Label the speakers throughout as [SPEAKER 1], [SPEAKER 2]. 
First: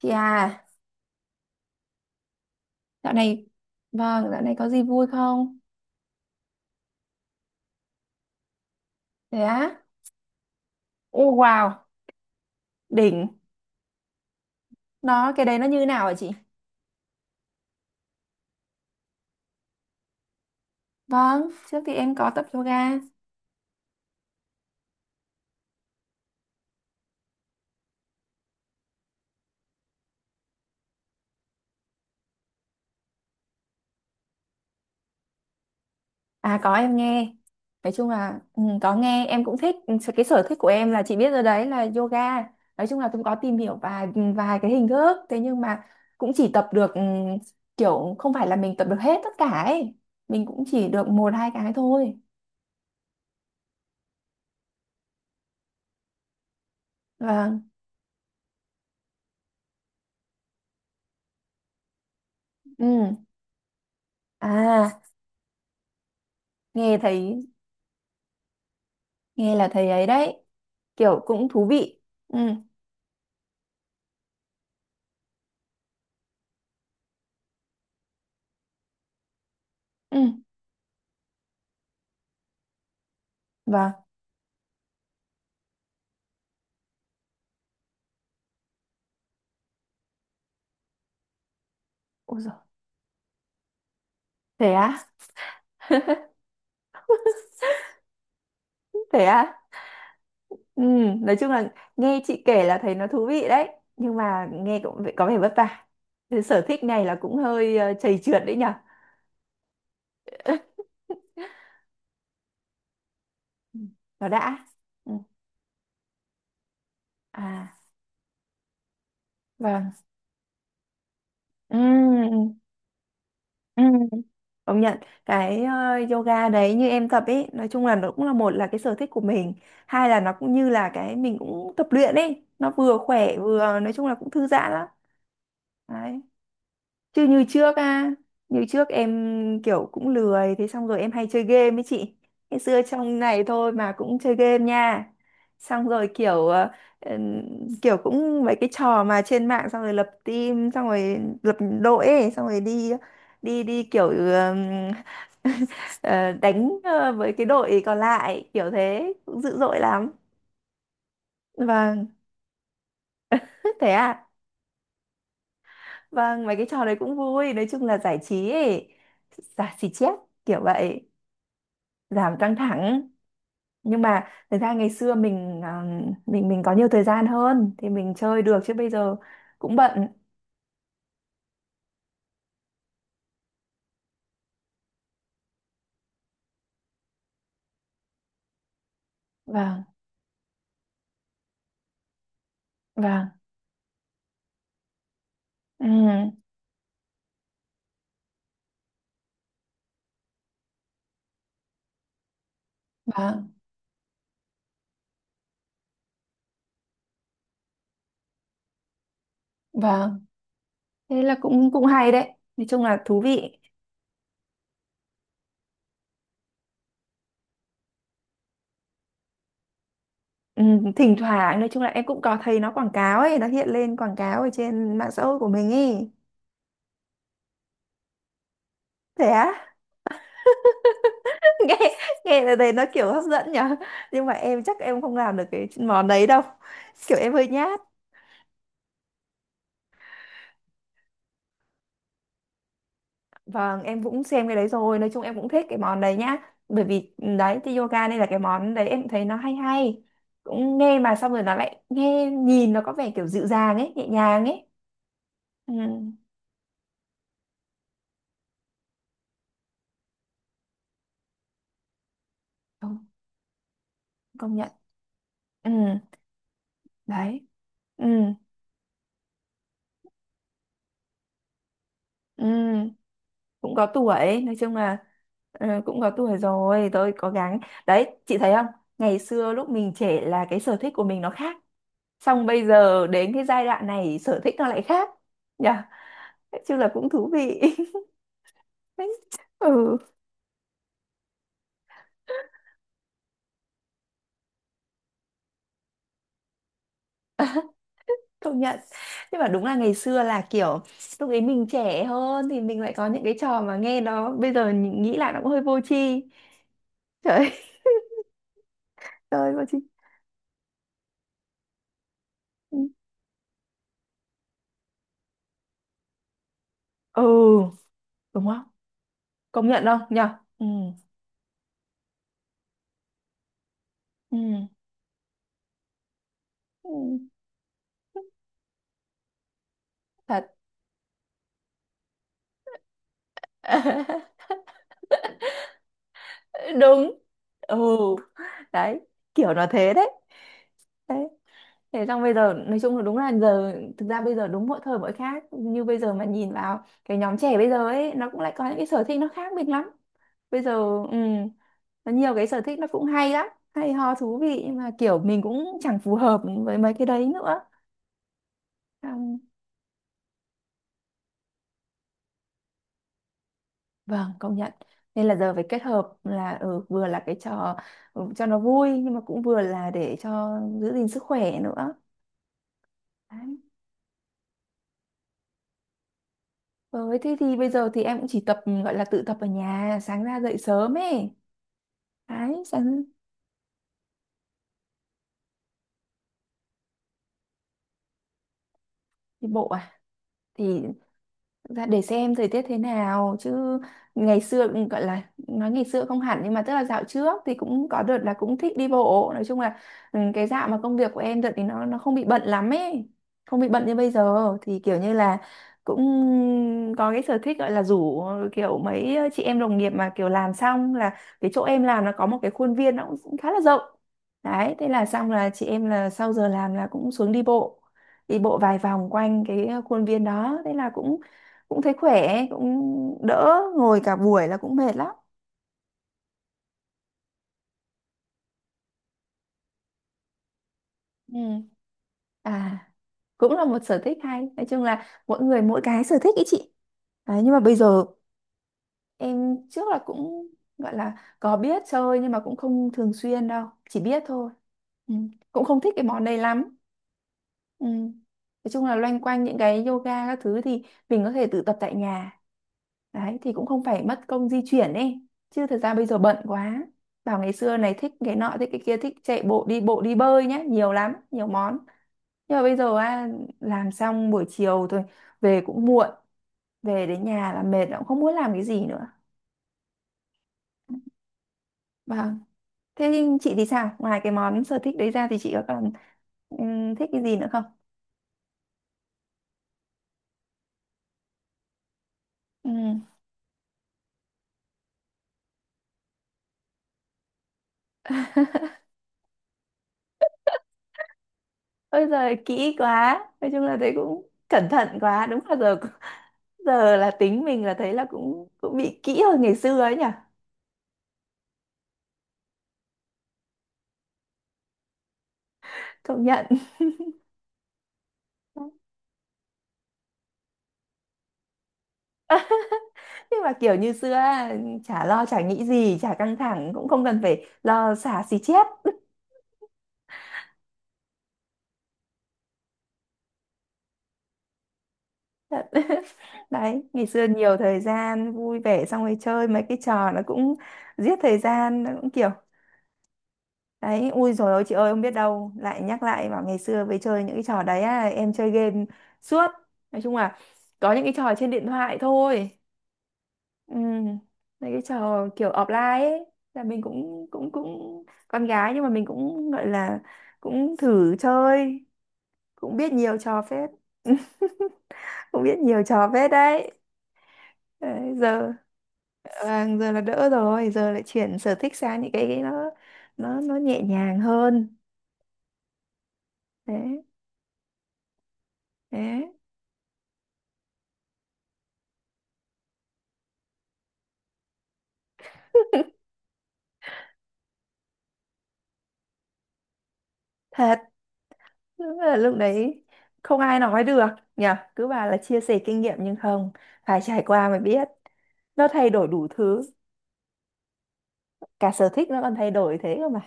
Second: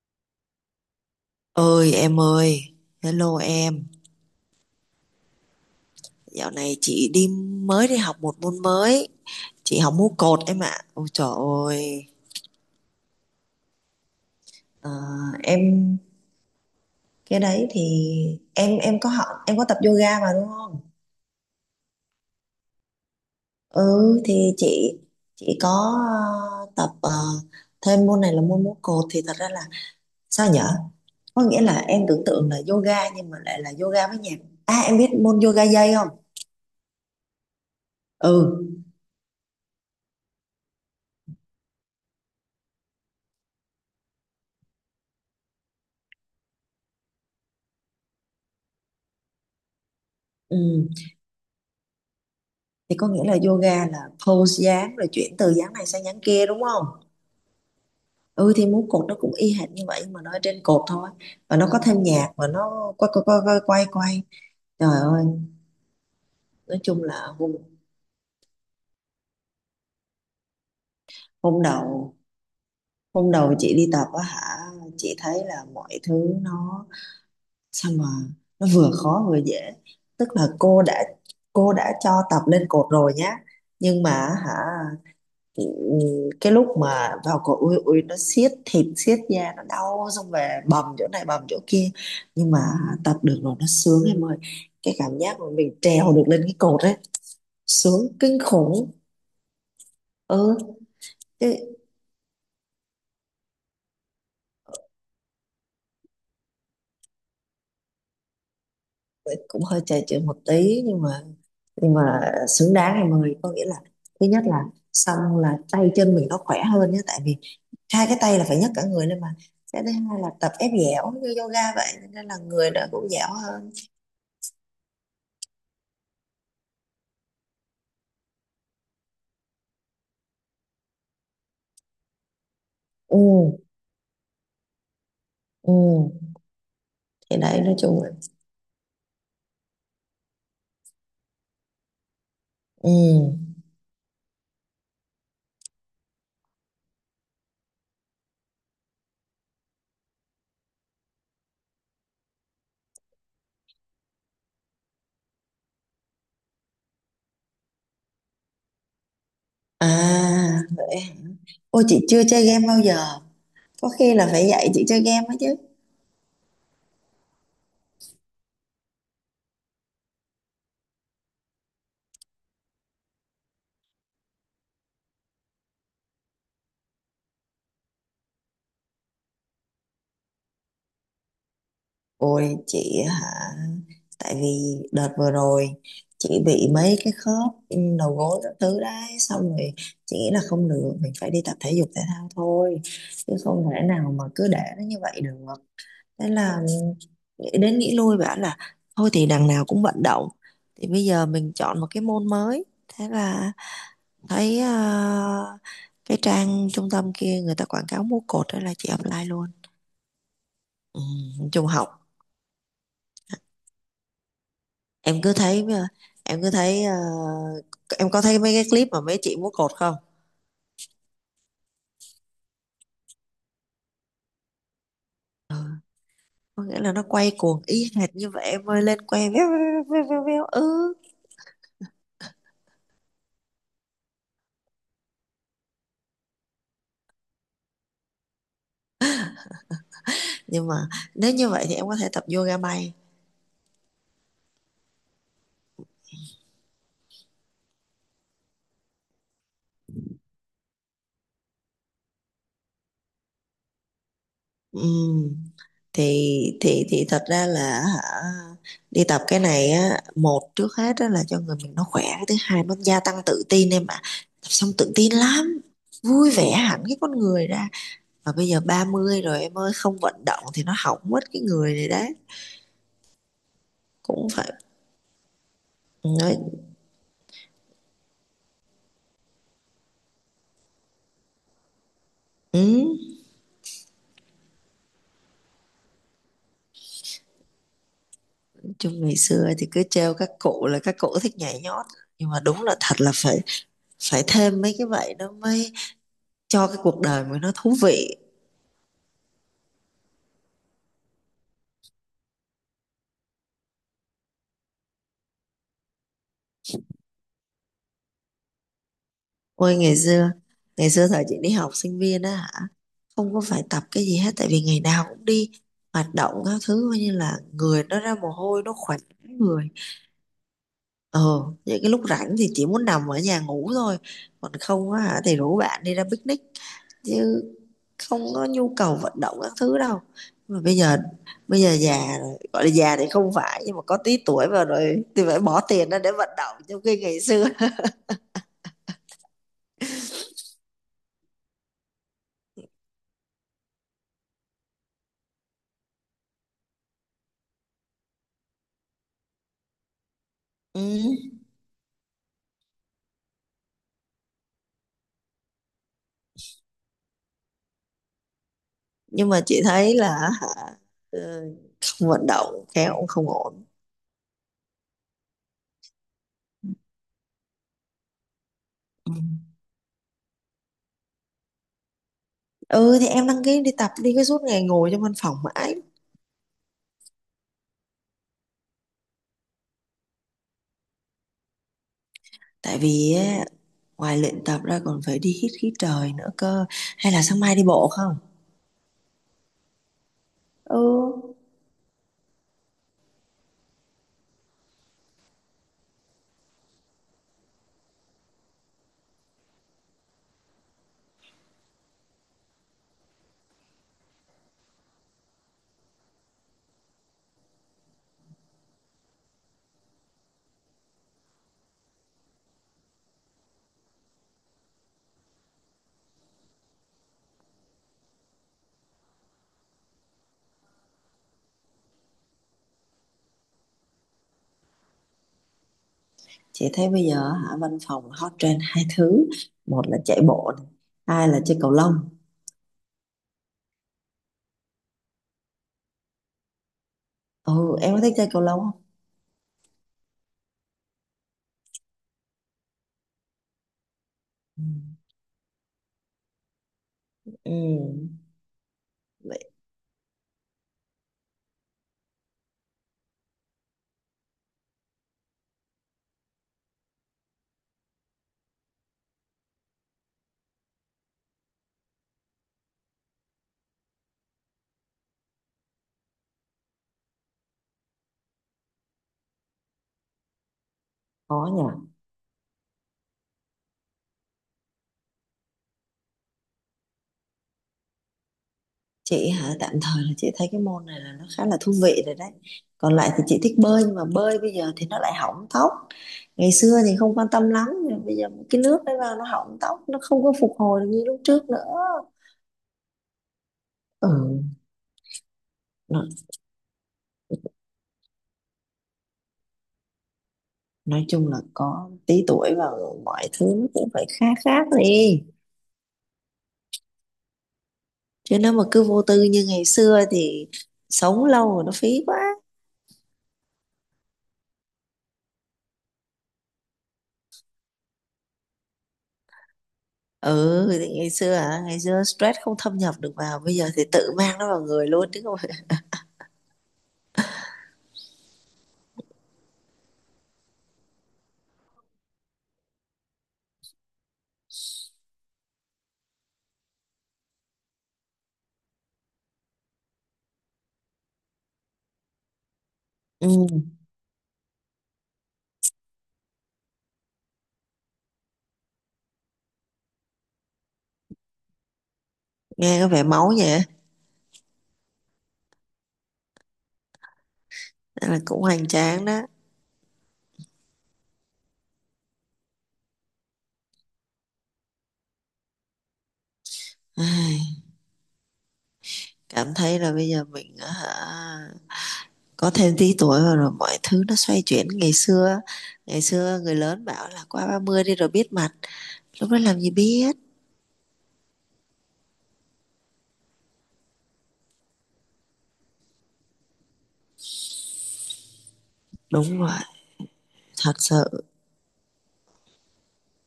[SPEAKER 1] Chị à,
[SPEAKER 2] Ơi em ơi,
[SPEAKER 1] dạo
[SPEAKER 2] hello
[SPEAKER 1] này,
[SPEAKER 2] em.
[SPEAKER 1] vâng, dạo này có gì vui không?
[SPEAKER 2] Dạo này chị mới đi học một môn mới,
[SPEAKER 1] Thế
[SPEAKER 2] chị
[SPEAKER 1] á?
[SPEAKER 2] học múa cột em ạ. Ôi
[SPEAKER 1] Ô
[SPEAKER 2] trời
[SPEAKER 1] wow,
[SPEAKER 2] ơi.
[SPEAKER 1] đỉnh.
[SPEAKER 2] Ờ,
[SPEAKER 1] Đó, cái đấy
[SPEAKER 2] em
[SPEAKER 1] nó như nào hả chị?
[SPEAKER 2] cái đấy thì em có học em có tập yoga mà đúng không?
[SPEAKER 1] Vâng, trước thì em có tập yoga.
[SPEAKER 2] Ừ, thì chị có tập thêm môn này là môn múa cột, thì thật ra là sao nhở? Có nghĩa là em tưởng tượng là yoga nhưng mà lại là yoga với nhạc. À, em biết môn yoga dây không?
[SPEAKER 1] À có em nghe. Nói chung là
[SPEAKER 2] Ừ.
[SPEAKER 1] có nghe, em cũng thích. Ừ, cái sở thích của em là chị biết rồi đấy là yoga. Nói chung là cũng có tìm hiểu vài vài cái hình thức. Thế nhưng mà cũng chỉ tập được kiểu không phải là mình tập được hết tất cả ấy. Mình cũng chỉ
[SPEAKER 2] Ừ,
[SPEAKER 1] được một hai cái thôi.
[SPEAKER 2] thì có nghĩa là yoga là pose dáng rồi chuyển từ dáng này sang dáng kia đúng không?
[SPEAKER 1] Vâng.
[SPEAKER 2] Ừ, thì múa cột nó cũng y hệt như vậy, nhưng mà nó ở trên cột thôi, và nó có thêm nhạc, và nó quay
[SPEAKER 1] Ừ.
[SPEAKER 2] quay quay quay quay quay. Trời
[SPEAKER 1] À,
[SPEAKER 2] ơi, nói
[SPEAKER 1] nghe
[SPEAKER 2] chung là
[SPEAKER 1] thấy
[SPEAKER 2] hôm
[SPEAKER 1] nghe là thấy ấy đấy kiểu cũng
[SPEAKER 2] hôm
[SPEAKER 1] thú vị.
[SPEAKER 2] đầu
[SPEAKER 1] Ừ,
[SPEAKER 2] hôm đầu chị đi tập á hả, chị thấy là mọi thứ nó sao mà, nó vừa khó vừa dễ.
[SPEAKER 1] ừ.
[SPEAKER 2] Tức là cô đã cho tập lên cột rồi nhá,
[SPEAKER 1] Và
[SPEAKER 2] nhưng mà hả. Ừ, cái lúc mà vào cổ ui ui nó siết thịt siết da nó đau, xong về bầm chỗ này bầm chỗ kia,
[SPEAKER 1] ôi
[SPEAKER 2] nhưng
[SPEAKER 1] giời,
[SPEAKER 2] mà tập được rồi nó sướng em ơi.
[SPEAKER 1] thế
[SPEAKER 2] Cái
[SPEAKER 1] á.
[SPEAKER 2] cảm giác mà mình trèo được lên cái cột ấy sướng kinh khủng.
[SPEAKER 1] Thế á.
[SPEAKER 2] Ừ,
[SPEAKER 1] Ừ, nói
[SPEAKER 2] chứ
[SPEAKER 1] chung là nghe chị kể là thấy nó thú vị đấy, nhưng mà nghe cũng có vẻ vất vả. Thế sở thích này là cũng hơi chầy trượt đấy nhở.
[SPEAKER 2] cũng hơi trầy trội một tí, nhưng mà xứng đáng em ơi. Có nghĩa là
[SPEAKER 1] Ừ,
[SPEAKER 2] thứ
[SPEAKER 1] nó
[SPEAKER 2] nhất
[SPEAKER 1] đã.
[SPEAKER 2] là,
[SPEAKER 1] Ừ.
[SPEAKER 2] xong là tay chân mình nó khỏe hơn nhé, tại vì
[SPEAKER 1] À,
[SPEAKER 2] hai cái tay là phải nhấc cả người lên mà. Cái thứ
[SPEAKER 1] vâng,
[SPEAKER 2] hai là tập ép dẻo như yoga
[SPEAKER 1] ừ,
[SPEAKER 2] vậy, nên là
[SPEAKER 1] ừ,
[SPEAKER 2] người nó cũng dẻo hơn.
[SPEAKER 1] ừ. Công nhận cái yoga đấy như em tập ấy, nói chung là nó cũng là một là cái sở thích của mình, hai là nó cũng như là cái mình cũng tập luyện ấy, nó vừa
[SPEAKER 2] Ừ.
[SPEAKER 1] khỏe vừa nói chung là cũng thư giãn lắm.
[SPEAKER 2] Ừ,
[SPEAKER 1] Đấy. Chứ
[SPEAKER 2] thì đấy nói chung là
[SPEAKER 1] như trước em kiểu cũng lười, thế xong rồi em hay chơi game ấy chị. Ngày xưa
[SPEAKER 2] ừ
[SPEAKER 1] trong này thôi mà cũng chơi game nha. Xong rồi ừm, kiểu cũng mấy cái trò mà trên mạng, xong rồi lập team, xong rồi lập đội ấy, xong rồi đi đi đi kiểu ờ, đánh với cái đội còn lại, kiểu thế, cũng dữ dội lắm.
[SPEAKER 2] à vậy. Ôi, chị
[SPEAKER 1] Vâng,
[SPEAKER 2] chưa chơi game bao giờ, có
[SPEAKER 1] thế
[SPEAKER 2] khi
[SPEAKER 1] à.
[SPEAKER 2] là phải dạy chị chơi game ấy chứ.
[SPEAKER 1] Vâng, mấy cái trò đấy cũng vui, nói chung là giải trí ấy, giải trí chép kiểu vậy. Giảm căng thẳng. Nhưng mà thực ra ngày xưa mình à, mình mình có nhiều thời gian hơn thì mình chơi được, chứ bây giờ cũng bận.
[SPEAKER 2] Ôi chị hả, tại vì đợt vừa rồi chị bị mấy cái khớp, đầu gối các thứ đấy, xong rồi
[SPEAKER 1] Vâng,
[SPEAKER 2] chị nghĩ là không được, mình phải đi tập thể dục thể thao thôi,
[SPEAKER 1] vâng.
[SPEAKER 2] chứ không thể nào mà cứ để nó như vậy được.
[SPEAKER 1] Ừ,
[SPEAKER 2] Thế là nghĩ đến nghĩ lui bảo là, thôi thì đằng nào cũng vận động, thì bây giờ mình chọn một cái môn mới. Thế
[SPEAKER 1] vâng,
[SPEAKER 2] là thấy cái trang trung tâm kia người ta quảng cáo múa cột đó là chị apply luôn.
[SPEAKER 1] vâng.
[SPEAKER 2] Ừ,
[SPEAKER 1] Thế là
[SPEAKER 2] nói chung
[SPEAKER 1] cũng cũng
[SPEAKER 2] học,
[SPEAKER 1] hay đấy, nói chung là thú vị.
[SPEAKER 2] em cứ thấy ờ, em cứ thấy ờ, em có thấy mấy cái clip mà mấy chị múa cột không?
[SPEAKER 1] Ừ, thỉnh thoảng nói chung là em cũng có thấy nó quảng cáo ấy, nó hiện lên quảng cáo ở trên mạng xã hội của mình ấy.
[SPEAKER 2] Có nghĩa là nó quay cuồng y hệt như vậy em ơi, lên
[SPEAKER 1] Thế
[SPEAKER 2] que véo
[SPEAKER 1] á.
[SPEAKER 2] véo véo véo véo, véo, ừ.
[SPEAKER 1] nghe nghe là thấy nó kiểu hấp dẫn nhở, nhưng mà em chắc em không làm được cái món đấy đâu, kiểu em hơi nhát.
[SPEAKER 2] Nhưng mà nếu như vậy thì em có thể tập yoga bay.
[SPEAKER 1] Vâng, em cũng xem cái đấy rồi, nói chung em cũng thích cái món đấy nhá. Bởi vì đấy thì yoga đây là cái món đấy em thấy nó hay hay. Cũng nghe mà xong rồi nó lại nghe nhìn nó có vẻ kiểu dịu dàng ấy, nhẹ nhàng ấy.
[SPEAKER 2] Ừ.
[SPEAKER 1] Ừ,
[SPEAKER 2] Thì thật ra là hả, đi tập cái này á, một trước hết á là cho người mình nó khỏe, cái thứ hai nó gia
[SPEAKER 1] đúng,
[SPEAKER 2] tăng tự tin em ạ. Tập
[SPEAKER 1] công nhận.
[SPEAKER 2] xong tự tin lắm,
[SPEAKER 1] Ừ,
[SPEAKER 2] vui vẻ hẳn cái con
[SPEAKER 1] đấy.
[SPEAKER 2] người ra.
[SPEAKER 1] Ừ,
[SPEAKER 2] Mà bây giờ 30 rồi em ơi, không vận động thì nó hỏng mất cái người này đấy.
[SPEAKER 1] ừ, cũng có
[SPEAKER 2] Cũng
[SPEAKER 1] tuổi,
[SPEAKER 2] phải
[SPEAKER 1] nói chung là cũng có
[SPEAKER 2] nói.
[SPEAKER 1] tuổi rồi, tôi cố gắng. Đấy, chị thấy không? Ngày xưa lúc mình trẻ là cái sở thích của mình nó khác. Xong
[SPEAKER 2] ừ.
[SPEAKER 1] bây giờ đến cái giai đoạn này sở thích nó lại khác. Nhỉ? Chứ là cũng thú vị.
[SPEAKER 2] Chung ngày xưa thì cứ
[SPEAKER 1] Ừ,
[SPEAKER 2] trêu các cụ là các cụ thích nhảy nhót, nhưng mà đúng là thật là phải phải thêm mấy cái vậy nó mới cho cái cuộc đời mình nó thú vị.
[SPEAKER 1] công nhận. Nhưng mà đúng là ngày xưa là kiểu lúc ấy mình trẻ hơn thì mình lại có những cái trò mà nghe nó bây giờ nghĩ lại nó cũng hơi vô tri. Trời ơi. Trời ơi, vô
[SPEAKER 2] Ôi
[SPEAKER 1] tri.
[SPEAKER 2] ngày xưa thời chị đi học sinh viên á hả,
[SPEAKER 1] Ừ.
[SPEAKER 2] không có phải tập cái gì hết, tại vì ngày nào cũng đi hoạt động các thứ, coi như là
[SPEAKER 1] Ừ,
[SPEAKER 2] người nó ra mồ
[SPEAKER 1] đúng
[SPEAKER 2] hôi
[SPEAKER 1] không,
[SPEAKER 2] nó khỏe
[SPEAKER 1] công
[SPEAKER 2] người.
[SPEAKER 1] nhận không nhở. Ừ,
[SPEAKER 2] Ờ, những cái lúc rảnh thì chỉ muốn nằm ở nhà ngủ thôi,
[SPEAKER 1] ừ,
[SPEAKER 2] còn không á hả thì rủ bạn đi ra picnic,
[SPEAKER 1] ừ,
[SPEAKER 2] chứ không có nhu cầu vận động các thứ đâu.
[SPEAKER 1] thật.
[SPEAKER 2] Mà bây giờ già rồi, gọi là già thì không phải nhưng mà có tí tuổi vào rồi thì phải bỏ tiền ra để vận động, trong khi
[SPEAKER 1] Đúng.
[SPEAKER 2] ngày xưa.
[SPEAKER 1] Ừ, đấy, kiểu nó thế đấy. Đấy. Thế xong bây giờ nói chung là đúng là giờ, thực ra bây giờ đúng mỗi thời mỗi khác, như bây giờ mà nhìn vào cái nhóm trẻ bây giờ ấy, nó cũng lại có những cái sở thích nó khác biệt lắm bây giờ.
[SPEAKER 2] Ừ.
[SPEAKER 1] Ừ, nó nhiều cái sở thích nó cũng hay lắm, hay ho thú vị, nhưng mà kiểu mình cũng chẳng phù hợp với mấy cái đấy nữa. Xong,
[SPEAKER 2] Nhưng mà chị thấy là hả, ờ, không vận động khéo cũng không ổn.
[SPEAKER 1] vâng, công nhận. Nên là giờ phải kết hợp là vừa là cái trò, ừ, cho nó vui,
[SPEAKER 2] Ừ.
[SPEAKER 1] nhưng mà cũng vừa là để cho giữ gìn sức khỏe nữa.
[SPEAKER 2] Ừ, thì em đăng
[SPEAKER 1] Đấy.
[SPEAKER 2] ký đi tập đi, cái suốt ngày ngồi trong văn phòng mãi.
[SPEAKER 1] Với thế thì bây giờ thì em cũng chỉ tập gọi là tự tập ở nhà, sáng ra dậy sớm ấy. Đấy,
[SPEAKER 2] Tại
[SPEAKER 1] sang
[SPEAKER 2] vì á, ngoài luyện tập ra còn phải đi hít khí trời nữa cơ, hay là sáng mai đi bộ không?
[SPEAKER 1] đi bộ à?
[SPEAKER 2] Ừ,
[SPEAKER 1] Thì dạ, để xem thời tiết thế nào chứ. Ngày xưa cũng gọi là, nói ngày xưa không hẳn, nhưng mà tức là dạo trước thì cũng có đợt là cũng thích đi bộ, nói chung là ừ, cái dạo mà công việc của em đợt thì nó không bị bận lắm ấy, không bị bận như bây giờ thì kiểu như là cũng có cái sở thích gọi là rủ kiểu mấy chị em đồng nghiệp mà kiểu làm xong là cái chỗ em làm nó có một cái khuôn viên nó cũng khá là rộng, đấy thế là xong là chị em là sau giờ làm là cũng xuống đi bộ, đi bộ vài vòng quanh cái khuôn viên đó, thế là cũng cũng thấy khỏe, cũng đỡ ngồi cả buổi là cũng mệt lắm.
[SPEAKER 2] chị thấy bây giờ hả, văn phòng hot trend hai thứ: một là chạy bộ này, hai là chơi
[SPEAKER 1] Ừ.
[SPEAKER 2] cầu lông.
[SPEAKER 1] À, cũng là một sở thích hay, nói chung là mỗi người mỗi cái sở thích ý chị. Đấy, nhưng mà bây
[SPEAKER 2] Ừ, em có
[SPEAKER 1] giờ
[SPEAKER 2] thích chơi cầu lông không?
[SPEAKER 1] em trước là cũng gọi là có biết chơi nhưng mà cũng không thường xuyên đâu, chỉ biết thôi.
[SPEAKER 2] Ừ.
[SPEAKER 1] Ừ. Cũng không thích cái món đấy lắm. Ừ.
[SPEAKER 2] Ừ
[SPEAKER 1] Nói chung là loanh
[SPEAKER 2] vậy,
[SPEAKER 1] quanh những cái yoga các thứ thì mình có thể tự tập tại nhà. Đấy thì cũng không phải mất công di chuyển ấy. Chứ thật ra bây giờ bận quá. Bảo ngày xưa này thích cái nọ, thích cái kia, thích chạy bộ, đi bộ, đi bơi nhá, nhiều lắm, nhiều món. Nhưng mà bây giờ à, làm xong buổi chiều thôi, về cũng muộn, về đến nhà là mệt cũng không muốn làm cái gì nữa.
[SPEAKER 2] khó nhỉ.
[SPEAKER 1] Vâng. Thế chị thì sao? Ngoài cái món sở thích đấy ra thì chị có còn thích cái gì nữa không?
[SPEAKER 2] Chị hả, tạm thời là chị thấy cái môn này là nó khá là thú vị rồi đấy.
[SPEAKER 1] Ừ.
[SPEAKER 2] Còn lại thì chị thích bơi, nhưng mà bơi bây giờ thì nó lại hỏng tóc. Ngày xưa thì không quan tâm lắm, nhưng bây giờ cái nước đấy vào nó hỏng tóc, nó không có phục hồi được như lúc trước nữa.
[SPEAKER 1] Ôi giời kỹ quá. Nói chung là thấy
[SPEAKER 2] Ừ,
[SPEAKER 1] cũng cẩn thận quá. Đúng là giờ,
[SPEAKER 2] nói,
[SPEAKER 1] giờ là tính mình là thấy là cũng cũng bị kỹ hơn ngày xưa ấy nhỉ.
[SPEAKER 2] nói chung là có tí tuổi và mọi thứ nó cũng phải khác khác đi,
[SPEAKER 1] Công nhận.
[SPEAKER 2] chứ nếu mà cứ vô tư như ngày xưa thì sống lâu rồi nó phí quá.
[SPEAKER 1] Nhưng mà kiểu như xưa á, chả lo chả nghĩ gì, chả căng thẳng, cũng không cần phải lo xả xì chét.
[SPEAKER 2] Ừ, thì ngày xưa hả, ngày xưa stress không thâm nhập được vào, bây giờ thì tự mang nó vào người luôn chứ không phải.
[SPEAKER 1] Đấy, ngày xưa nhiều thời gian vui vẻ, xong rồi chơi mấy cái trò nó cũng giết thời gian, nó cũng kiểu. Đấy, ui dồi ôi chị ơi, không biết đâu. Lại nhắc lại bảo ngày xưa với chơi những cái trò đấy á, em chơi game suốt. Nói chung là có những cái trò trên điện thoại thôi.
[SPEAKER 2] Ừ,
[SPEAKER 1] Ừ. Mấy cái trò kiểu offline ấy, là mình cũng cũng cũng con gái nhưng mà mình cũng gọi là cũng thử chơi, cũng
[SPEAKER 2] nghe có
[SPEAKER 1] biết
[SPEAKER 2] vẻ
[SPEAKER 1] nhiều
[SPEAKER 2] máu
[SPEAKER 1] trò
[SPEAKER 2] vậy á,
[SPEAKER 1] phết. Cũng biết nhiều trò phết đấy,
[SPEAKER 2] nên
[SPEAKER 1] đấy.
[SPEAKER 2] là cũng
[SPEAKER 1] Giờ
[SPEAKER 2] hoành tráng đó.
[SPEAKER 1] vâng, giờ là đỡ rồi, giờ lại chuyển sở thích sang những cái nó nhẹ nhàng hơn. Đấy,
[SPEAKER 2] Ai,
[SPEAKER 1] đấy.
[SPEAKER 2] cảm thấy là bây giờ mình á hả, có thêm tí tuổi rồi, rồi mọi thứ nó xoay chuyển. Ngày xưa, ngày xưa người lớn bảo là qua 30 đi rồi biết mặt, lúc đó làm gì biết.
[SPEAKER 1] Thật. Đúng là lúc đấy không ai nói được nhỉ, cứ bảo là chia sẻ kinh nghiệm nhưng không, phải trải qua mới biết. Nó thay đổi đủ
[SPEAKER 2] Đúng rồi,
[SPEAKER 1] thứ,
[SPEAKER 2] thật sự.
[SPEAKER 1] cả sở thích nó còn thay đổi thế cơ mà.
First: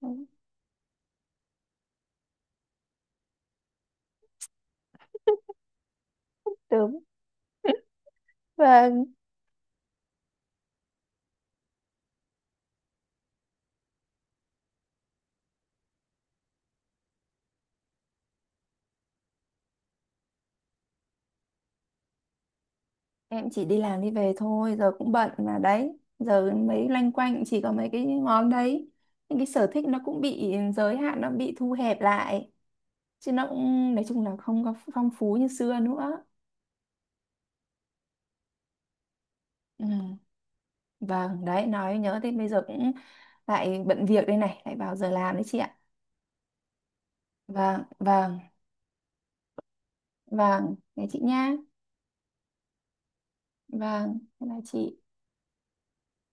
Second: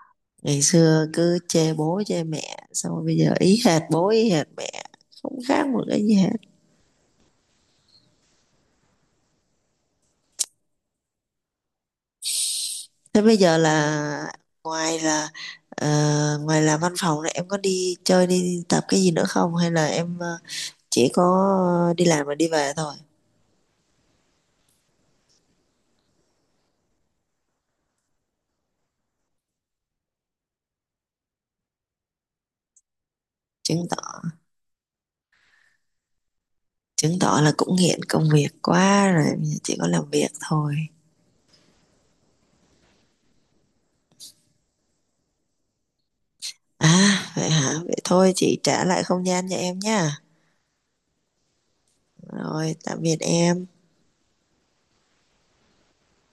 [SPEAKER 1] Đúng,
[SPEAKER 2] Ngày xưa cứ chê bố chê mẹ, xong rồi bây giờ ý hệt bố ý hệt mẹ, không khác một cái gì hết.
[SPEAKER 1] đúng. Và
[SPEAKER 2] Thế bây giờ là ngoài là ờ, ngoài là văn phòng này em có đi chơi đi tập cái gì nữa không, hay là em chỉ có đi làm và đi về thôi?
[SPEAKER 1] em chỉ đi làm đi về thôi, giờ cũng bận mà, đấy giờ mấy loanh quanh chỉ có mấy cái món đấy, những cái sở thích nó cũng bị giới hạn, nó bị thu hẹp lại, chứ nó
[SPEAKER 2] chứng
[SPEAKER 1] cũng nói
[SPEAKER 2] tỏ
[SPEAKER 1] chung là không có phong phú như xưa nữa.
[SPEAKER 2] Chứng tỏ là cũng nghiện công việc quá rồi, chỉ
[SPEAKER 1] Ừ.
[SPEAKER 2] có làm việc thôi.
[SPEAKER 1] Vâng, đấy nói nhớ thế, bây giờ cũng lại bận việc đây này, lại vào giờ làm đấy chị ạ.
[SPEAKER 2] À vậy hả,
[SPEAKER 1] Vâng,
[SPEAKER 2] vậy thôi
[SPEAKER 1] vâng.
[SPEAKER 2] chị trả lại không gian cho em nha.
[SPEAKER 1] Vâng, thế chị nha.
[SPEAKER 2] Rồi tạm biệt em.
[SPEAKER 1] Vâng, bye bye chị.